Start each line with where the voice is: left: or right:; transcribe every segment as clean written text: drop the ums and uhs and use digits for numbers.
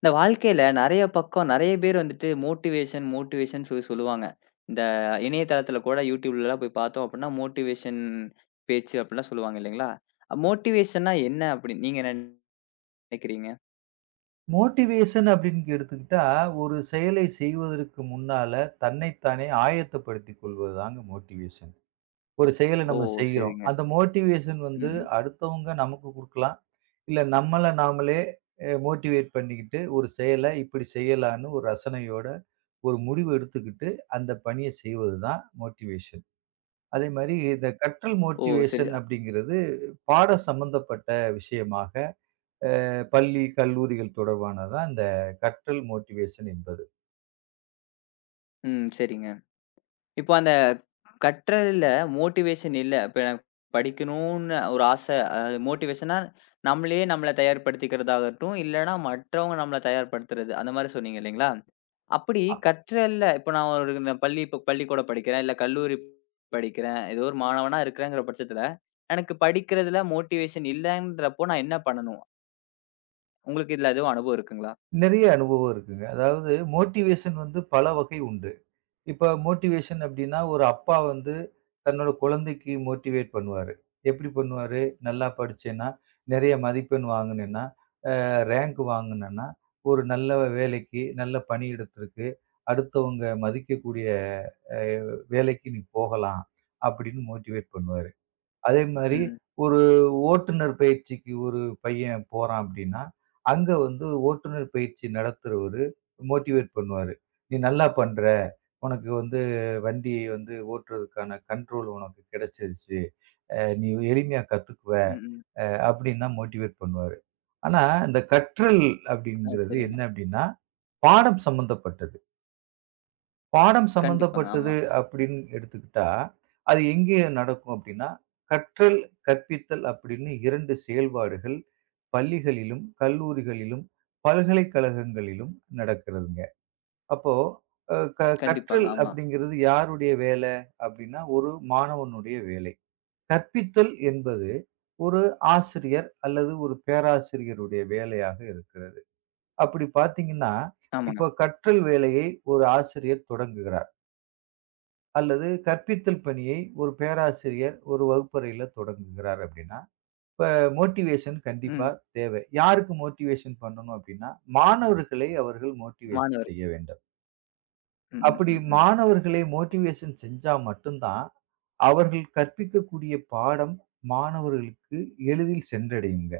left: இந்த வாழ்க்கையில நெறைய பக்கம் நெறைய பேர் வந்துட்டு மோட்டிவேஷன், மோட்டிவேஷன் சொல்லி சொல்லுவாங்க. இந்த இணையதளத்தில கூட YouTubeலலாம் போய் பார்த்தோம் அப்டின்னா, மோட்டிவேஷன் பேச்சு அப்டிலாம் சொல்லுவாங்க இல்லைங்களா? மோட்டிவேஷன்னா என்ன அப்டின்னு நீங்க என்ன நெனைக்கிறீங்க?
right: மோட்டிவேஷன் அப்படின்னு எடுத்துக்கிட்டா, ஒரு செயலை செய்வதற்கு முன்னால தன்னைத்தானே ஆயத்தப்படுத்திக் கொள்வது தாங்க மோட்டிவேஷன். ஒரு செயலை
left: ஓ!
right: நம்ம செய்கிறோம்.
left: சரிங்க.
right: அந்த மோட்டிவேஷன்
left: ம்.
right: வந்து
left: ம்.
right: அடுத்தவங்க நமக்கு குடுக்கலாம். இல்ல நம்மள நாமளே மோட்டிவேட் பண்ணிக்கிட்டு, ஒரு செயல இப்படி செய்யலான்னு ஒரு ரசனையோட ஒரு முடிவு எடுத்துக்கிட்டு, அந்த பணிய செய்வது தான் மோட்டிவேஷன். அதேமாரி இந்த கற்றல்
left: ஓ! சரி.
right: மோட்டிவேஷன் அப்படிங்கிறது பாடம் சம்பந்தப்பட்ட விஷயமாக பள்ளி, கல்லூரிகள் தொடர்பானதான் இந்த கற்றல் மோட்டிவேஷன் என்பது.
left: ம். சரிங்க. இப்போ அந்த கற்றல்ல மோட்டிவேஷன் இல்ல. இப்ப எனக்கு படிக்கணும்னு ஒரு ஆசை. அது மோட்டிவேஷன்னா, நம்மளே நம்மள தயார்படுத்திக்கிறதாகட்டும், இல்லன்னா மற்றவங்க நம்மள தயார்படுத்துறது. அந்த மாரி சொன்னீங்க இல்லைங்களா? அப்படி கற்றல்ல இப்ப நான் ஒரு நான் பள்ளி இப்ப பள்ளிக்கூடம் படிக்கிறேன், இல்ல கல்லூரி படிக்கிறேன். ஏதோ ஒரு மாணவனா இருக்கிறேங்கிற பட்சத்துல, எனக்கு படிக்கிறதுல மோட்டிவேஷன் இல்லன்றப்போ நான் என்ன பண்ணணும்? உங்களுக்கு இதுல எதுவும் அனுபவம் இருக்குங்களா?
right: நிறைய அனுபவம் இருக்குங்க. அதாவது மோட்டிவேஷன் வந்து பல வகை உண்டு. இப்ப மோட்டிவேஷன் அப்டின்னா, ஒரு அப்பா வந்து தன்னோட குழந்தைக்கு மோட்டிவேட் பண்ணுவாரு. எப்டி பண்ணுவாரு? நல்லா படிச்சேன்னா, நிறைய மதிப்பெண் வாங்குனேன்னா, ரேங்க் வாங்குனேன்னா, ஒரு நல்ல வேலைக்கு, நல்ல பணியிடத்திற்கு, அடுத்தவங்க மதிக்கக்கூடிய அ வேலைக்கு நீ போகலாம் அப்டின்னு மோட்டிவேட் பண்ணுவாரு. அதே மாரி
left: ம். ம்.
right: ஒரு ஓட்டுநர் பயிற்சிக்கு ஒரு பையன் போறான் அப்படின்னா, அங்க வந்து ஓட்டுநர் பயிற்சி நடத்துறவரு மோட்டிவேட் பண்ணுவாரு. "நீ நல்லா பண்ற. உனக்கு வந்து வண்டி வந்து ஓட்டுறதுக்கான கண்ட்ரோல் உனக்கு கிடைச்சிருச்சு. நீ எளிமையா கத்துக்குவ"
left: ம். ம்.
right: அப்படின்னா மோட்டிவேட் பண்ணுவாரு. ஆனா, இந்த கற்றல்
left: ஆ
right: அப்படிங்கிறது
left: சரிங்க.
right: என்ன அப்படின்னா, பாடம் சம்பந்தப்பட்டது. பாடம்
left: கண்டிப்பாங்க.
right: சம்மந்தப்பட்டது
left: ஆமா.
right: அப்படின்னு எடுத்துக்கிட்டா, அது எங்கே நடக்கும் அப்படின்னா, கற்றல், கற்பித்தல் அப்படின்னு 2 செயல்பாடுகள் பள்ளிகளிலும், கல்லூரிகளிலும், பல்கலைக்கழகங்களிலும் நடக்கிறதுங்க. அப்போ அ க
left: கண்டிப்பாங்க.
right: கற்றல்
left: ஆமா.
right: அப்படிங்கிறது யாருடைய வேலை அப்படின்னா, ஒரு மாணவனுடைய வேலை. கற்பித்தல் என்பது ஒரு ஆசிரியர் அல்லது ஒரு பேராசிரியருடைய வேலையாக இருக்கிறது. அப்படி பார்த்தீங்கன்னா,
left: ஆமாங்க.
right: இப்ப கற்றல் வேலையை ஒரு ஆசிரியர் தொடங்குகிறார். அல்லது கற்பித்தல் பணியை ஒரு பேராசிரியர் ஒரு வகுப்பறையில தொடங்குகிறார் அப்படின்னா, இப்ப மோட்டிவேஷன் கண்டிப்பா
left: ம்.
right: தேவை. யாருக்கு மோட்டிவேஷன் பண்ணணும் அப்படின்னா, மாணவர்களை அவர்கள் மோட்டிவேஷன்
left: மாணவர்.
right: செய்ய வேண்டும்.
left: ம், ம்,
right: அப்படி
left: ம், ம்.
right: மாணவர்களை மோட்டிவேஷன் செஞ்சா மட்டும் தான், அவர்கள் கற்பிக்கக்கூடிய பாடம் மாணவர்களுக்கு எளிதில் சென்றடையுங்க.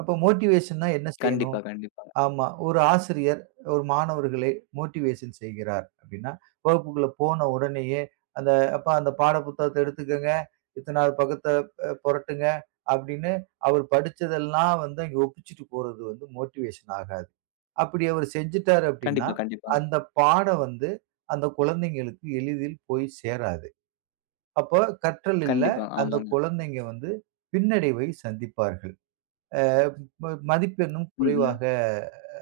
right: அப்ப மோட்டிவேஷன்னா என்ன செய்யணும்?
left: கண்டிப்பா, கண்டிப்பாங்க.
right: ஆமா. ஒரு ஆசிரியர் ஒரு மாணவர்களை மோட்டிவேஷன் செய்கிறார் அப்படின்னா, வகுப்புக்குள்ள போன உடனேயே அந்த "அப்பா அந்த பாட புத்தகத்த எடுத்துக்கங்க, இத்தனாவது பக்கத்த புரட்டுங்க" அப்படின்னு அவர் படிச்சதெல்லாம் வந்து அங்க ஒப்பிச்சுட்டு போறது வந்து மோட்டிவேஷன் ஆகாது. அப்படி அவர் செஞ்சுட்டாரு அப்படின்னா,
left: கண்டிப்பா, கண்டிப்பாங்க.
right: அந்த பாடம் வந்து அந்த குழந்தைங்களுக்கு எளிதில் போய் சேராது. அப்போ கற்றல் இல்ல.
left: கண்டிப்பா.
right: அந்த
left: ஆமாங்க.
right: குழந்தைங்க வந்து பின்னடைவை சந்திப்பார்கள். அ ம மதிப்பெண்ணும்
left: ம், ம்.
right: குறைவாக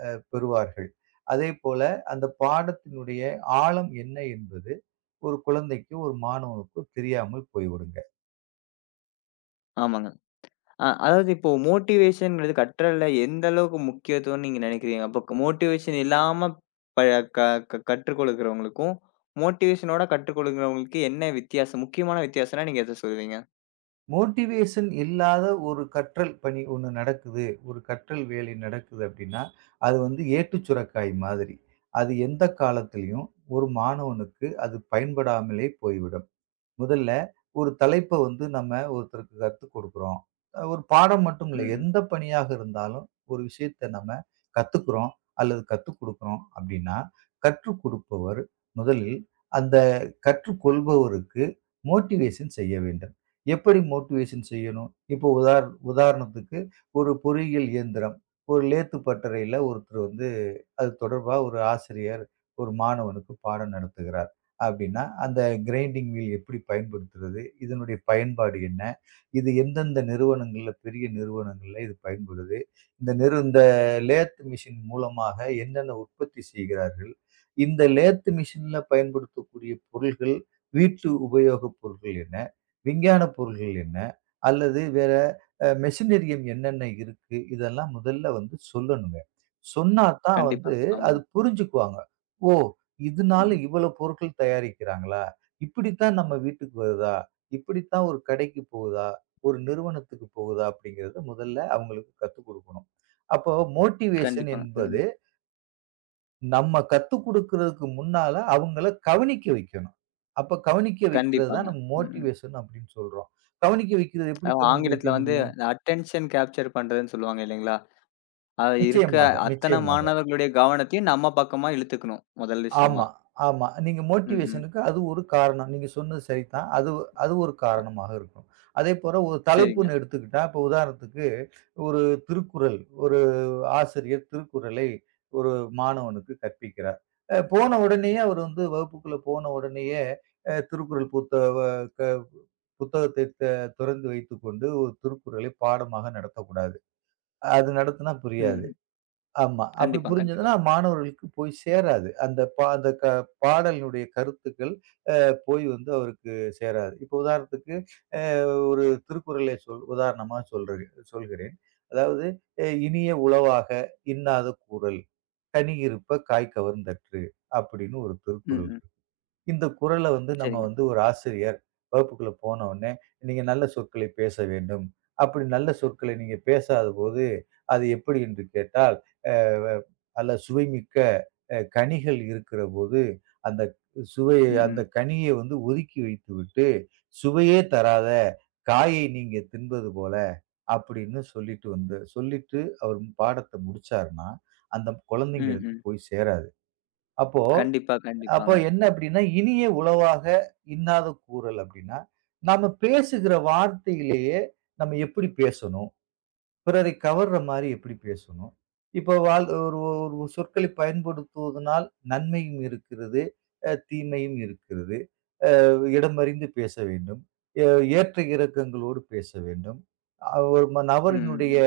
right: பெறுவார்கள். அதேபோல அந்த பாடத்தினுடைய ஆழம் என்ன என்பது ஒரு குழந்தைக்கு, ஒரு மாணவனுக்கு தெரியாமல் போய்விடுங்க.
left: ஆமாங்க. அதாவது இப்போ மோட்டிவேஷன்ங்கிறது கற்றல்ல எந்த அளவுக்கு முக்கியத்துவம்னு நீங்க நினைக்கிறீங்க? அப்ப மோட்டிவேஷன் இல்லாம ப க க கற்றுக் கொடுக்கிறவங்களுக்கும், மோட்டிவேஷனோட கற்றுக் கொடுக்கிறவங்களுக்கு என்ன வித்தியாசம்? முக்கியமான வித்தியாசம்னா நீங்க எத சொல்லுவீங்க?
right: மோட்டிவேஷன் இல்லாத ஒரு கற்றல் பணி ஒண்ணு நடக்குது, ஒரு கற்றல் வேலை நடக்குது அப்படின்னா, அது வந்து ஏட்டுச் சுரைக்காய் மாதிரி. அது எந்த காலத்திலயும் ஒரு மாணவனுக்கு அது பயன்படாமலே போய்விடும். முதல்ல ஒரு தலைப்ப வந்து நம்ம ஒருத்தருக்கு கத்துக் கொடுக்குறோம். ஒரு பாடம் மட்டும் இல்ல.
left: ம், ம்.
right: எந்த பணியாக இருந்தாலும் ஒரு விஷயத்த நம்ம கத்துக்குறோம் அல்லது கத்துக் குடுக்குறோம் அப்டின்னா, கற்றுக் கொடுப்பவர் முதலில் அந்த கற்றுக்கொள்பவருக்கு மோட்டிவேஷன் செய்ய வேண்டும். எப்படி மோட்டிவேஷன் செய்யணும்? இப்போ உதாரணத்துக்கு ஒரு பொறியியல் இயந்திரம். ஒரு லேத்து பட்டறையில ஒருத்தர் வந்து அது தொடர்பா ஒரு ஆசிரியர் ஒரு மாணவனுக்கு பாடம் நடத்துகிறார். அப்படின்னா, அந்த கிரைண்டிங் வீல் எப்படி பயன்படுத்துறது? இதனுடைய பயன்பாடு என்ன? இது எந்தெந்த நிறுவனங்கள்ல, பெரிய நிறுவனங்கள்ல இது பயன்படுது? இந்த லேத் மிஷின் மூலமாக என்னென்ன உற்பத்தி செய்கிறார்கள்? இந்த லேத் மிஷின்ல பயன்படுத்தக்கூடிய பொருள்கள், வீட்டு உபயோகப் பொருட்கள் என்ன? விஞ்ஞான பொருள்கள் என்ன? அல்லது வேற மெஷினரியம் என்னென்ன இருக்கு? இதெல்லாம் முதல்ல வந்து சொல்லணுங்க. சொன்னா தான் வந்து
left: கண்டிப்பாங்க.
right: அது
left: ஆமாங்க.
right: புரிஞ்சுக்குவாங்க. ஓ! இதனால
left: ம்.
right: இவ்வளோ பொருட்கள் தயாரிக்கிறாங்களா? இப்படித்தான் நம்ம வீட்டுக்கு வருதா? இப்படித்தான் ஒரு கடைக்கு போகுதா? ஒரு நிறுவனத்துக்கு போகுதா? அப்படிங்கிறத முதல்ல அவங்களுக்கு கத்துக் குடுக்கணும். அப்போ மோட்டிவேஷன்
left: கண்டிப்பாங்க. ம்.
right: என்பது நம்ம கத்துக் குடுக்கிறதுக்கு முன்னால அவங்கள கவனிக்க வைக்கணும். அப்ப கவனிக்க வைக்கிறது
left: கண்டிப்பாங்க.
right: தான் நம்ம
left: ம், ம்.
right: மோட்டிவேஷன் அப்படின்னு சொல்றோம். கவனிக்க வைக்கிறது எப்படி
left: அதாவது
right: கவனிக்க வைக்க
left: ஆங்கிலத்துல வந்து
right: முடியும்?
left: அட்டென்ஷன் கேப்சர் பண்றதுன்னு சொல்லுவாங்க இல்லைங்களா? இருக்க
right: நிச்சயமாக,
left: அத்தன
right: நிச்சயமாக.
left: மாணவர்களுடைய கவனத்தையும் நம்ம பக்கமா இழுத்துக்கணும், முதல் விஷயமா.
right: ஆமா, ஆமா. நீங்க
left: ம், ம்.
right: மோட்டிவேஷனுக்கு அது ஒரு காரணம். நீங்க சொன்னது சரிதான். அது அது ஒரு
left: அ
right: காரணமாக இருக்கும். அதேபோல ஒரு
left: சரிங்க.
right: தலைப்புன்னு எடுத்துக்கிட்டா, இப்ப உதாரணத்துக்கு ஒரு திருக்குறள், ஒரு ஆசிரியர் திருக்குறளை ஒரு மாணவனுக்கு கற்பிக்கிறார். போன உடனேயே அவர் வந்து வகுப்புக்குள்ள போன உடனேயே அ திருக்குறள் புத்த வ க புத்தகத்தை திறந்து வைத்துக்கொண்டு ஒரு திருக்குறளை பாடமாக நடத்தக்கூடாது. அது நடத்தினா
left: ம்,
right: புரியாது.
left: ம்.
right: ஆமா. அப்படி
left: கண்டிப்பா, கண்டிப்பா.
right: புரிஞ்சதுன்னா, மாணவர்களுக்கு போய் சேராது. அந்த பா அந்த க பாடலினுடைய கருத்துக்கள் அ போய் வந்து அவருக்கு சேராது. இப்போ உதாரணத்துக்கு அ ஒரு திருக்குறளை சொல் உதாரணமா சொல்றேன் சொல்கிறேன். அதாவது இனிய உளவாக இன்னாத கூறல், கனி இருப்ப காய் கவர்ந்தற்று" அப்படின்னு ஒரு
left: ம்,
right: திருக்குறள்
left: ம்.
right: இருக்கு. இந்த குறள வந்து நம்ம
left: சரிங்க.
right: வந்து ஒரு ஆசிரியர் வகுப்புக்குள்ள போனவுனே, "நீங்க நல்ல சொற்களை பேச வேண்டும். அப்படி நல்ல சொற்களை நீங்க பேசாதபோது, அது எப்படி என்று கேட்டால்" அல்ல சுவைமிக்க கனிகள் இருக்கிற போது, அந்த சுவைய
left: ம்,
right: அந்த
left: ம்.
right: கனிய வந்து ஒதுக்கி வைத்துவிட்டு, சுவையே தராத காயை நீங்க தின்பது போல அப்படின்னு சொல்லிட்டு அவர் பாடத்த முடிச்சாருன்னா, அந்த
left: ம்,
right: குழந்தைங்களுக்கு
left: ம்.
right: போய் சேராது. அப்போ
left: கண்டிப்பா,
right: அப்போ
left: கண்டிப்பாங்க.
right: என்ன அப்படின்னா, இனிய உளவாக இன்னாத கூறல் அப்படின்னா, நாம பேசுகிற வார்த்தையிலேயே நம்ம எப்படி பேசணும்? பிறரை கவர்ற மாரி எப்படி பேசணும்? இப்போ வாழ் ஒரு ஒரு சொற்களை பயன்படுத்துவதனால் நன்மையும் இருக்கிறது, தீமையும் இருக்கிறது. இடமறிந்து பேச வேண்டும். எ ஏற்ற இறக்கங்களோடு பேச வேண்டும். அ ஒரு ம
left: ம்,
right: நபரினுடைய
left: ம்.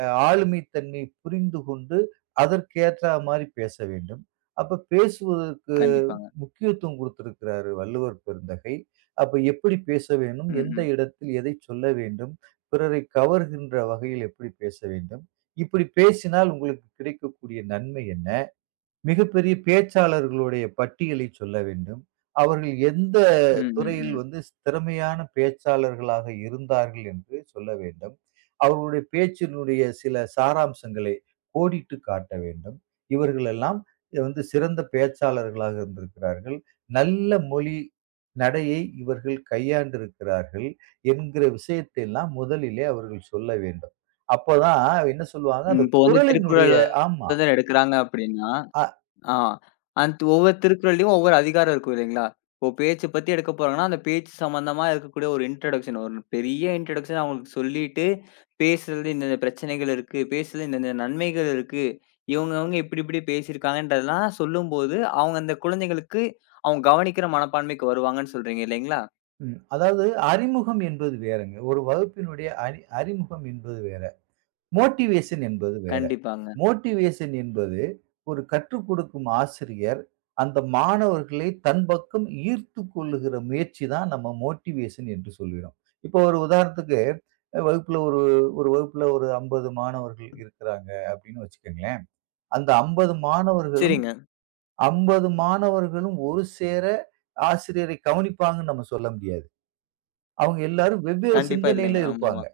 right: அ ஆளுமை தன்மை புரிந்து கொண்டு, அதற்கேற்றா மாரி பேச வேண்டும். அப்ப பேசுவதற்கு
left: கண்டிப்பாங்க.
right: முக்கியத்துவம் குடுத்திருக்கிறாரு வள்ளுவர் பெருந்தகை. அப்ப எப்படி பேச வேண்டும்?
left: ம்,
right: எந்த
left: ம்.
right: இடத்தில் எதைச் சொல்ல வேண்டும்? பிறரை கவர்கின்ற வகையில் எப்படி பேச வேண்டும்? இப்படி பேசினால் உங்களுக்கு கிடைக்கக்கூடிய நன்மை என்ன? மிகப்பெரிய பேச்சாளர்களுடைய பட்டியலை சொல்ல வேண்டும். அவர்கள் எந்த
left: ம், ம்,
right: துறையில்
left: ம்.
right: வந்து திறமையான பேச்சாளர்களாக இருந்தார்கள் என்று சொல்ல வேண்டும். அவர்களுடைய பேச்சினுடைய சில சாராம்சங்களை கோடிட்டு காட்ட வேண்டும். இவர்களெல்லாம் வந்து சிறந்த பேச்சாளர்களாக இருந்திருக்கிறார்கள். நல்ல மொழி, நடையை இவர்கள் கையாண்டிருக்கிறார்கள் என்கிற விஷயத்தை எல்லாம் முதலிலே அவர்கள் சொல்ல வேண்டும். அப்பதான் என்ன சொல்லுவாங்க,
left: ம்.
right: அந்த
left: இப்போ வந்து
right: குரலினுடைய
left: திருக்குறள்
right: ஆமா.
left: வந்து எடுக்குறாங்க அப்படின்னா
right: அ
left: ஆ. அந்த ஒவ்வொரு திருக்குறள்லயும் ஒவ்வொரு அதிகாரம் இருக்கும் இல்லைங்களா? இப்போ பேச்சு பத்தி எடுக்க போறாங்கன்னா, அந்த பேச்சு சம்மந்தமா இருக்கக்கூடிய ஒரு இன்ட்ரோடக்ஷன், ஒரு பெரிய இன்ட்ரோடக்ஷன் அவங்களுக்கு சொல்லிட்டு, பேசுறது இந்தந்த பிரச்சனைகள் இருக்கு. பேசுறது இந்தந்த நன்மைகள் இருக்கு. இவங்கவங்க இப்படி இப்படி பேசியிருக்காங்கன்றதெல்லாம் சொல்லும்போது, அவங்க அந்த குழந்தைகளுக்கு அவங்க கவனிக்கிற மனப்பான்மைக்கு வருவாங்கன்னு சொல்றீங்க இல்லைங்களா?
right: ம். அதாவது அறிமுகம் என்பது வேறங்க. ஒரு வகுப்பினுடைய அறிமுகம் என்பது வேற. மோட்டிவேஷன் என்பது வேற.
left: கண்டிப்பாங்க.
right: மோட்டிவேஷன் என்பது ஒரு கற்றுக் கொடுக்கும் ஆசிரியர், அந்த மாணவர்களை தன் பக்கம் ஈர்த்துக் கொள்ளுகிற முயற்சி தான் நம்ம மோட்டிவேஷன் என்று சொல்கிறோம். இப்போ ஒரு உதாரணத்துக்கு அஹ், வகுப்புல ஒரு வகுப்புல ஒரு 50 மாணவர்கள் இருக்கிறாங்க அப்படின்னு வச்சுக்கங்களேன். அந்த 50 மாணவர்களும்
left: சரிங்க.
right: 50 மாணவர்களும் ஒரு சேர ஆசிரியரை கவனிப்பாங்கன்னு நம்ம சொல்ல முடியாது. அவங்க எல்லாரும் வெவ்வேறு
left: கண்டிப்பா
right: சிந்தனையில
left: இல்லைங்க.
right: இருப்பாங்க.
left: ஆமாமா.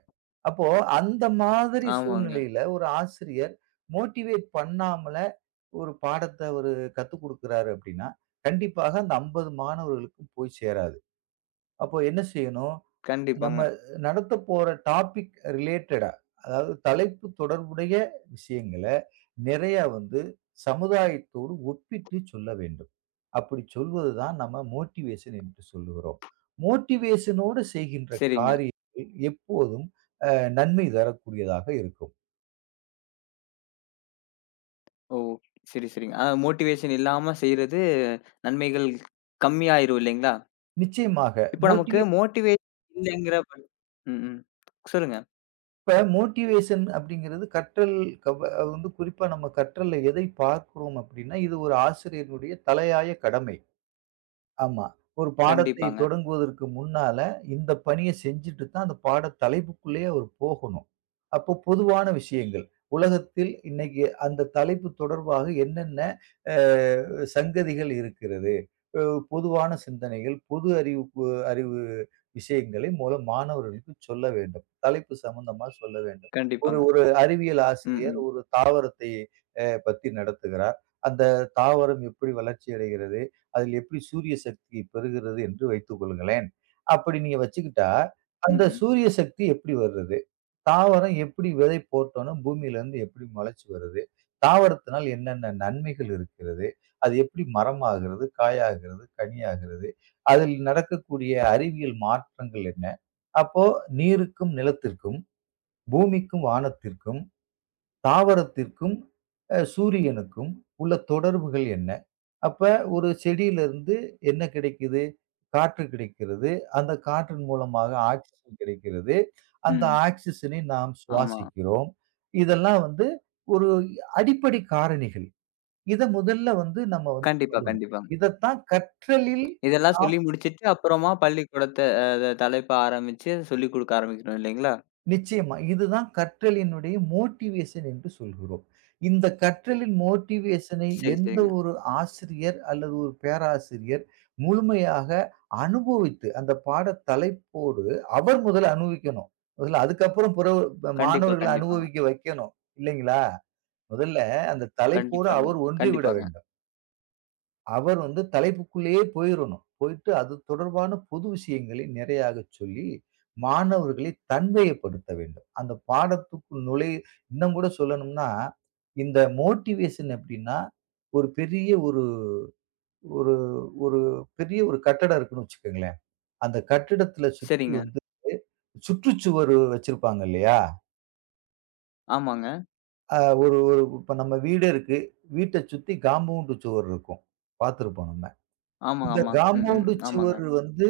right: அப்போ அந்த மாதிரி
left: ஆமாங்க.
right: சூழ்நிலையில ஒரு ஆசிரியர் மோட்டிவேட் பண்ணாமல ஒரு பாடத்த அவரு கத்துக் குடுக்குறாரு அப்படின்னா, கண்டிப்பாக அந்த 50 மாணவர்களுக்கும் போய் சேராது. அப்போ என்ன செய்யணும்? நம்ம
left: கண்டிப்பாங்க.
right: நடத்த போற டாபிக் ரிலேட்டடா, அதாவது தலைப்பு தொடர்புடைய விஷயங்கள நிறையா வந்து சமுதாயத்தோடு ஒப்பிட்டு சொல்ல வேண்டும். அப்படி சொல்வது தான் நம்ம மோட்டிவேஷன் என்று சொல்லுகிறோம். மோட்டிவேஷனோடு செய்கின்ற
left: சரிங்க.
right: காரியங்கள் எப்போதும் அ நன்மை தரக்கூடியதாக இருக்கும்.
left: ஓ! சரி, சரிங்க. மோட்டிவேஷன் இல்லாம செய்றது நன்மைகள் கம்மியாயிரும் இல்லைங்களா?
right: நிச்சயமாக
left: இப்ப நமக்கு
right: மோட்டிவே
left: மோட்டிவேஷன் இல்லைங்கிற ப ம், ம். சொல்லுங்க.
right: இப்ப மோட்டிவேஷன் அப்படிங்கிறது கற்றல் கவ அது வந்து குறிப்பா நம்ம கற்றல்ல எதை பார்க்கிறோம் அப்படின்னா, இது ஒரு ஆசிரியனுடைய தலையாய கடமை. ஆமா. ஒரு பாடத்தை
left: கண்டிப்பாங்க,
right: தொடங்குவதற்கு முன்னால, இந்த பணிய செஞ்சுட்டு தான் அந்த பாட தலைப்புக்குள்ளேயே அவர் போகணும். அப்போ பொதுவான விஷயங்கள். உலகத்தில் இன்னைக்கு அந்த தலைப்பு தொடர்பாக என்னென்ன அ சங்கதிகள் இருக்கிறது? அ பொதுவான சிந்தனைகள், பொது அறிவு பு அறிவு விஷயங்களை மூலம் மாணவர்களுக்கு சொல்ல வேண்டும். தலைப்பு சம்பந்தமா சொல்ல வேண்டும். ஒரு
left: கண்டிப்பாங்க.
right: ஒரு அறிவியல்
left: ம்,
right: ஆசிரியர்
left: ம்.
right: ஒரு தாவரத்தை பத்தி நடத்துகிறார். அந்த தாவரம் எப்படி வளர்ச்சி அடைகிறது? அதில் எப்படி சூரிய சக்தி பெறுகிறது என்று வைத்துக் கொள்ளுங்களேன். அப்படி நீங்க வச்சுக்கிட்டா,
left: ம்,
right: அந்த
left: ம்.
right: சூரிய சக்தி எப்படி வருது? தாவரம் எப்படி விதை போட்டோன்ன பூமியிலிருந்து எப்படி முளைச்சு வருது? தாவரத்தினால் என்னென்ன நன்மைகள் இருக்கிறது? அது எப்படி மரமாகிறது? காயாகிறது? கனியாகிறது? அதில் நடக்கக்கூடிய அறிவியல் மாற்றங்கள் என்ன? அப்போ நீருக்கும், நிலத்திற்கும், பூமிக்கும், வானத்திற்கும் தாவரத்திற்கும் சூரியனுக்கும் உள்ள தொடர்புகள் என்ன? அப்ப ஒரு செடியிலிருந்து என்ன கிடைக்குது? காற்று கிடைக்கிறது. அந்த காற்றின் மூலமாக ஆக்ஸிஜன் கிடைக்கிறது. அந்த
left: ம்.
right: ஆக்ஸிஜனை நாம்
left: ஆமா.
right: சுவாசிக்கிறோம். இதெல்லாம் வந்து ஒரு அடிப்படை காரணிகள். இத முதல்ல வந்து நம்ம வந்து
left: கண்டிப்பா,
right: சொல்லணும்.
left: கண்டிப்பாங்க.
right: இதத்தான் கற்றலில்
left: இதெல்லாம்
right: நாம்
left: சொல்லி முடிச்சுட்டு அப்புறமா பள்ளிக்கூடத்த அ த தலைப்ப ஆரம்பிச்சு சொல்லிக் குடுக்க ஆரம்பிக்கணும் இல்லைங்களா?
right: நிச்சயமா. இதுதான் கற்றலினுடைய மோட்டிவேஷன் என்று சொல்கிறோம். இந்த கற்றலின் மோட்டிவேஷனை
left: சரி,
right: எந்த
left: சரிங்க.
right: ஒரு ஆசிரியர் அல்லது ஒரு பேராசிரியர் முழுமையாக அனுபவித்து, அந்த பாட தலைப்போடு அவர் முதல்ல அனுபவிக்கணும். முதல்ல அதுக்கப்புறம் பிற
left: கண்டிப்பா,
right: மாணவர்கள
left: கண்டிப்பாங்க.
right: அனுபவிக்க வைக்கணும். இல்லைங்களா? முதல்ல அந்த தலைப்போடு
left: கண்டிப்பாங்க,
right: அவர் ஒன்றி விட
left: கண்டிப்பாங்க.
right: வேண்டும். அவர் வந்து தலைப்புக்குள்ளேயே போயிரணும். போயிட்டு அது தொடர்பான பொது விஷயங்களை நிறையாகச் சொல்லி, மாணவர்களை தன்மைப்படுத்த வேண்டும். அந்த பாடத்துக்குள் நுழை இன்னும் கூட சொல்லணும்னா, இந்த மோட்டிவேஷன் எப்படின்னா, ஒரு பெரிய ஒரு ஒரு ஒரு பெரிய ஒரு கட்டடம் இருக்குன்னு வச்சுக்கங்களேன். அந்த கட்டிடத்துல சுத்தி
left: சரிங்க.
right: வந்து சுற்றுச்சுவர் வச்சிருப்பாங்க இல்லையா?
left: ஆமாங்க.
right: அ ஒரு ஒரு இப்ப நம்ம வீடு இருக்கு. வீட்டச் சுத்தி காம்பவுண்ட் சுவர் இருக்கும். பார்த்திருப்போம் நம்ம.
left: ஆமா,
right: இந்த
left: ஆமா. ம், ம்.
right: காம்பவுண்ட்
left: ஆமாங்க.
right: சுவர் வந்து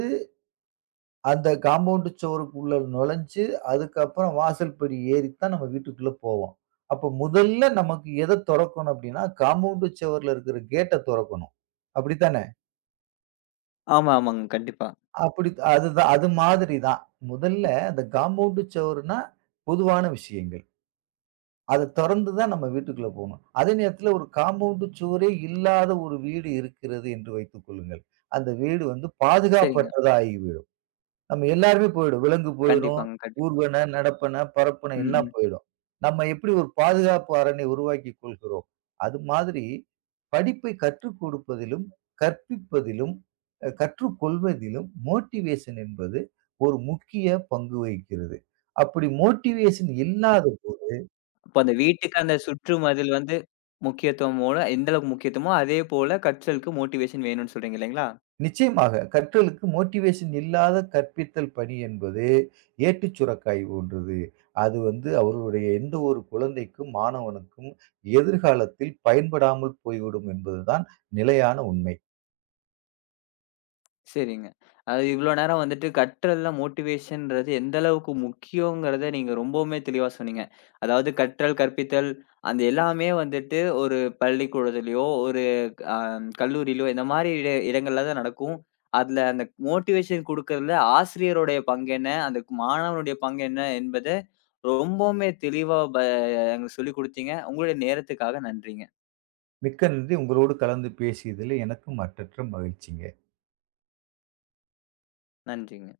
right: அந்த காம்பவுண்ட் சுவருக்குள்ள நுழைஞ்சு, அதுக்கப்புறம் வாசல் படி ஏறித்தான் நம்ம வீட்டுக்குள்ள போவோம். அப்ப முதல்ல நமக்கு எத தொறக்கணும் அப்டின்னா, காம்பவுண்ட் சுவர்ல இருக்கிற கேட்ட தொறக்கணும். அப்படித்தானே?
left: ஆமா, ஆமாங்க. கண்டிப்பா.
right: அப்படி அதுதான் அது மாதிரி தான். முதல்ல அந்த காம்பவுண்ட் சுவருனா பொதுவான விஷயங்கள். அத தொறந்து தான் நம்ம வீட்டுக்குள்ள போணும். அதே நேரத்துல ஒரு காம்பவுண்ட் சுவரே இல்லாத ஒரு வீடு இருக்கிறது என்று வைத்துக் கொள்ளுங்கள். அந்த வீடு வந்து
left: சரிங்க.
right: பாதுகாப்பற்றதா ஆகிவிடும். நம்ம எல்லாருமே போயிடும். விலங்கு போயிரும்.
left: கண்டிப்பாங்க, கண்டிப்பா.
right: ஊர்வன, நடப்பன, பறப்பன
left: ம்.
right: எல்லாம்
left: ம்.
right: போயிடும். நம்ம எப்படி ஒரு பாதுகாப்பு அரணை உருவாக்கிக் கொள்கிறோம், அது மாதிரி படிப்பை கற்றுக் கொடுப்பதிலும், கற்பிப்பதிலும், கற்றுக்கொள்வதிலும் மோட்டிவேஷன் என்பது ஒரு முக்கிய பங்கு வகிக்கிறது. அப்படி மோட்டிவேஷன் இல்லாத
left: அப்ப அந்த வீட்டுக்கு அந்த சுற்றுமதில் வந்து முக்கியத்துவமோட எந்த அளவுக்கு முக்கியத்துவமோ, அதே போல கற்றலுக்கு மோட்டிவேஷன் வேணும்னு சொல்றீங்க இல்லைங்களா?
right: நிச்சயமாக கற்றலுக்கு மோட்டிவேஷன் இல்லாத கற்பித்தல் பணி என்பது ஏட்டுச் சுரக்காய் போன்றது. அது வந்து அவர்களுடைய எந்த ஒரு குழந்தைக்கும், மாணவனுக்கும் எதிர்காலத்தில் பயன்படாமல் போய்விடும் என்பதுதான் நிலையான உண்மை.
left: சரிங்க. அது இவ்ளோ நேரம் வந்துட்டு கற்றல்ல மோட்டிவேஷன்றது எந்த அளவுக்கு முக்கியங்கிறத நீங்க ரொம்பவுமே தெளிவா சொன்னீங்க. அதாவது கற்றல், கற்பித்தல் அந்த எல்லாமே வந்துட்டு ஒரு பள்ளிக்கூடத்திலயோ, ஒரு அ கல்லூரியிலோ இந்த மாரி இட இடங்கள்ல தான் நடக்கும். அதுல அந்த மோட்டிவேஷன் குடுக்கறதுல ஆசிரியருடைய பங்கு என்ன? அந்த மாணவனுடைய பங்கு என்ன என்பத ரொம்பவுமே தெளிவா எங்களுக்கு சொல்லிக் குடுத்தீங்க. உங்களுடைய நேரத்துக்காக நன்றிங்க.
right: மிக்க நன்றி. உங்களோடு கலந்து பேசியதிலே எனக்கும் அற்றற்ற மகிழ்ச்சிங்க.
left: நன்றிங்க.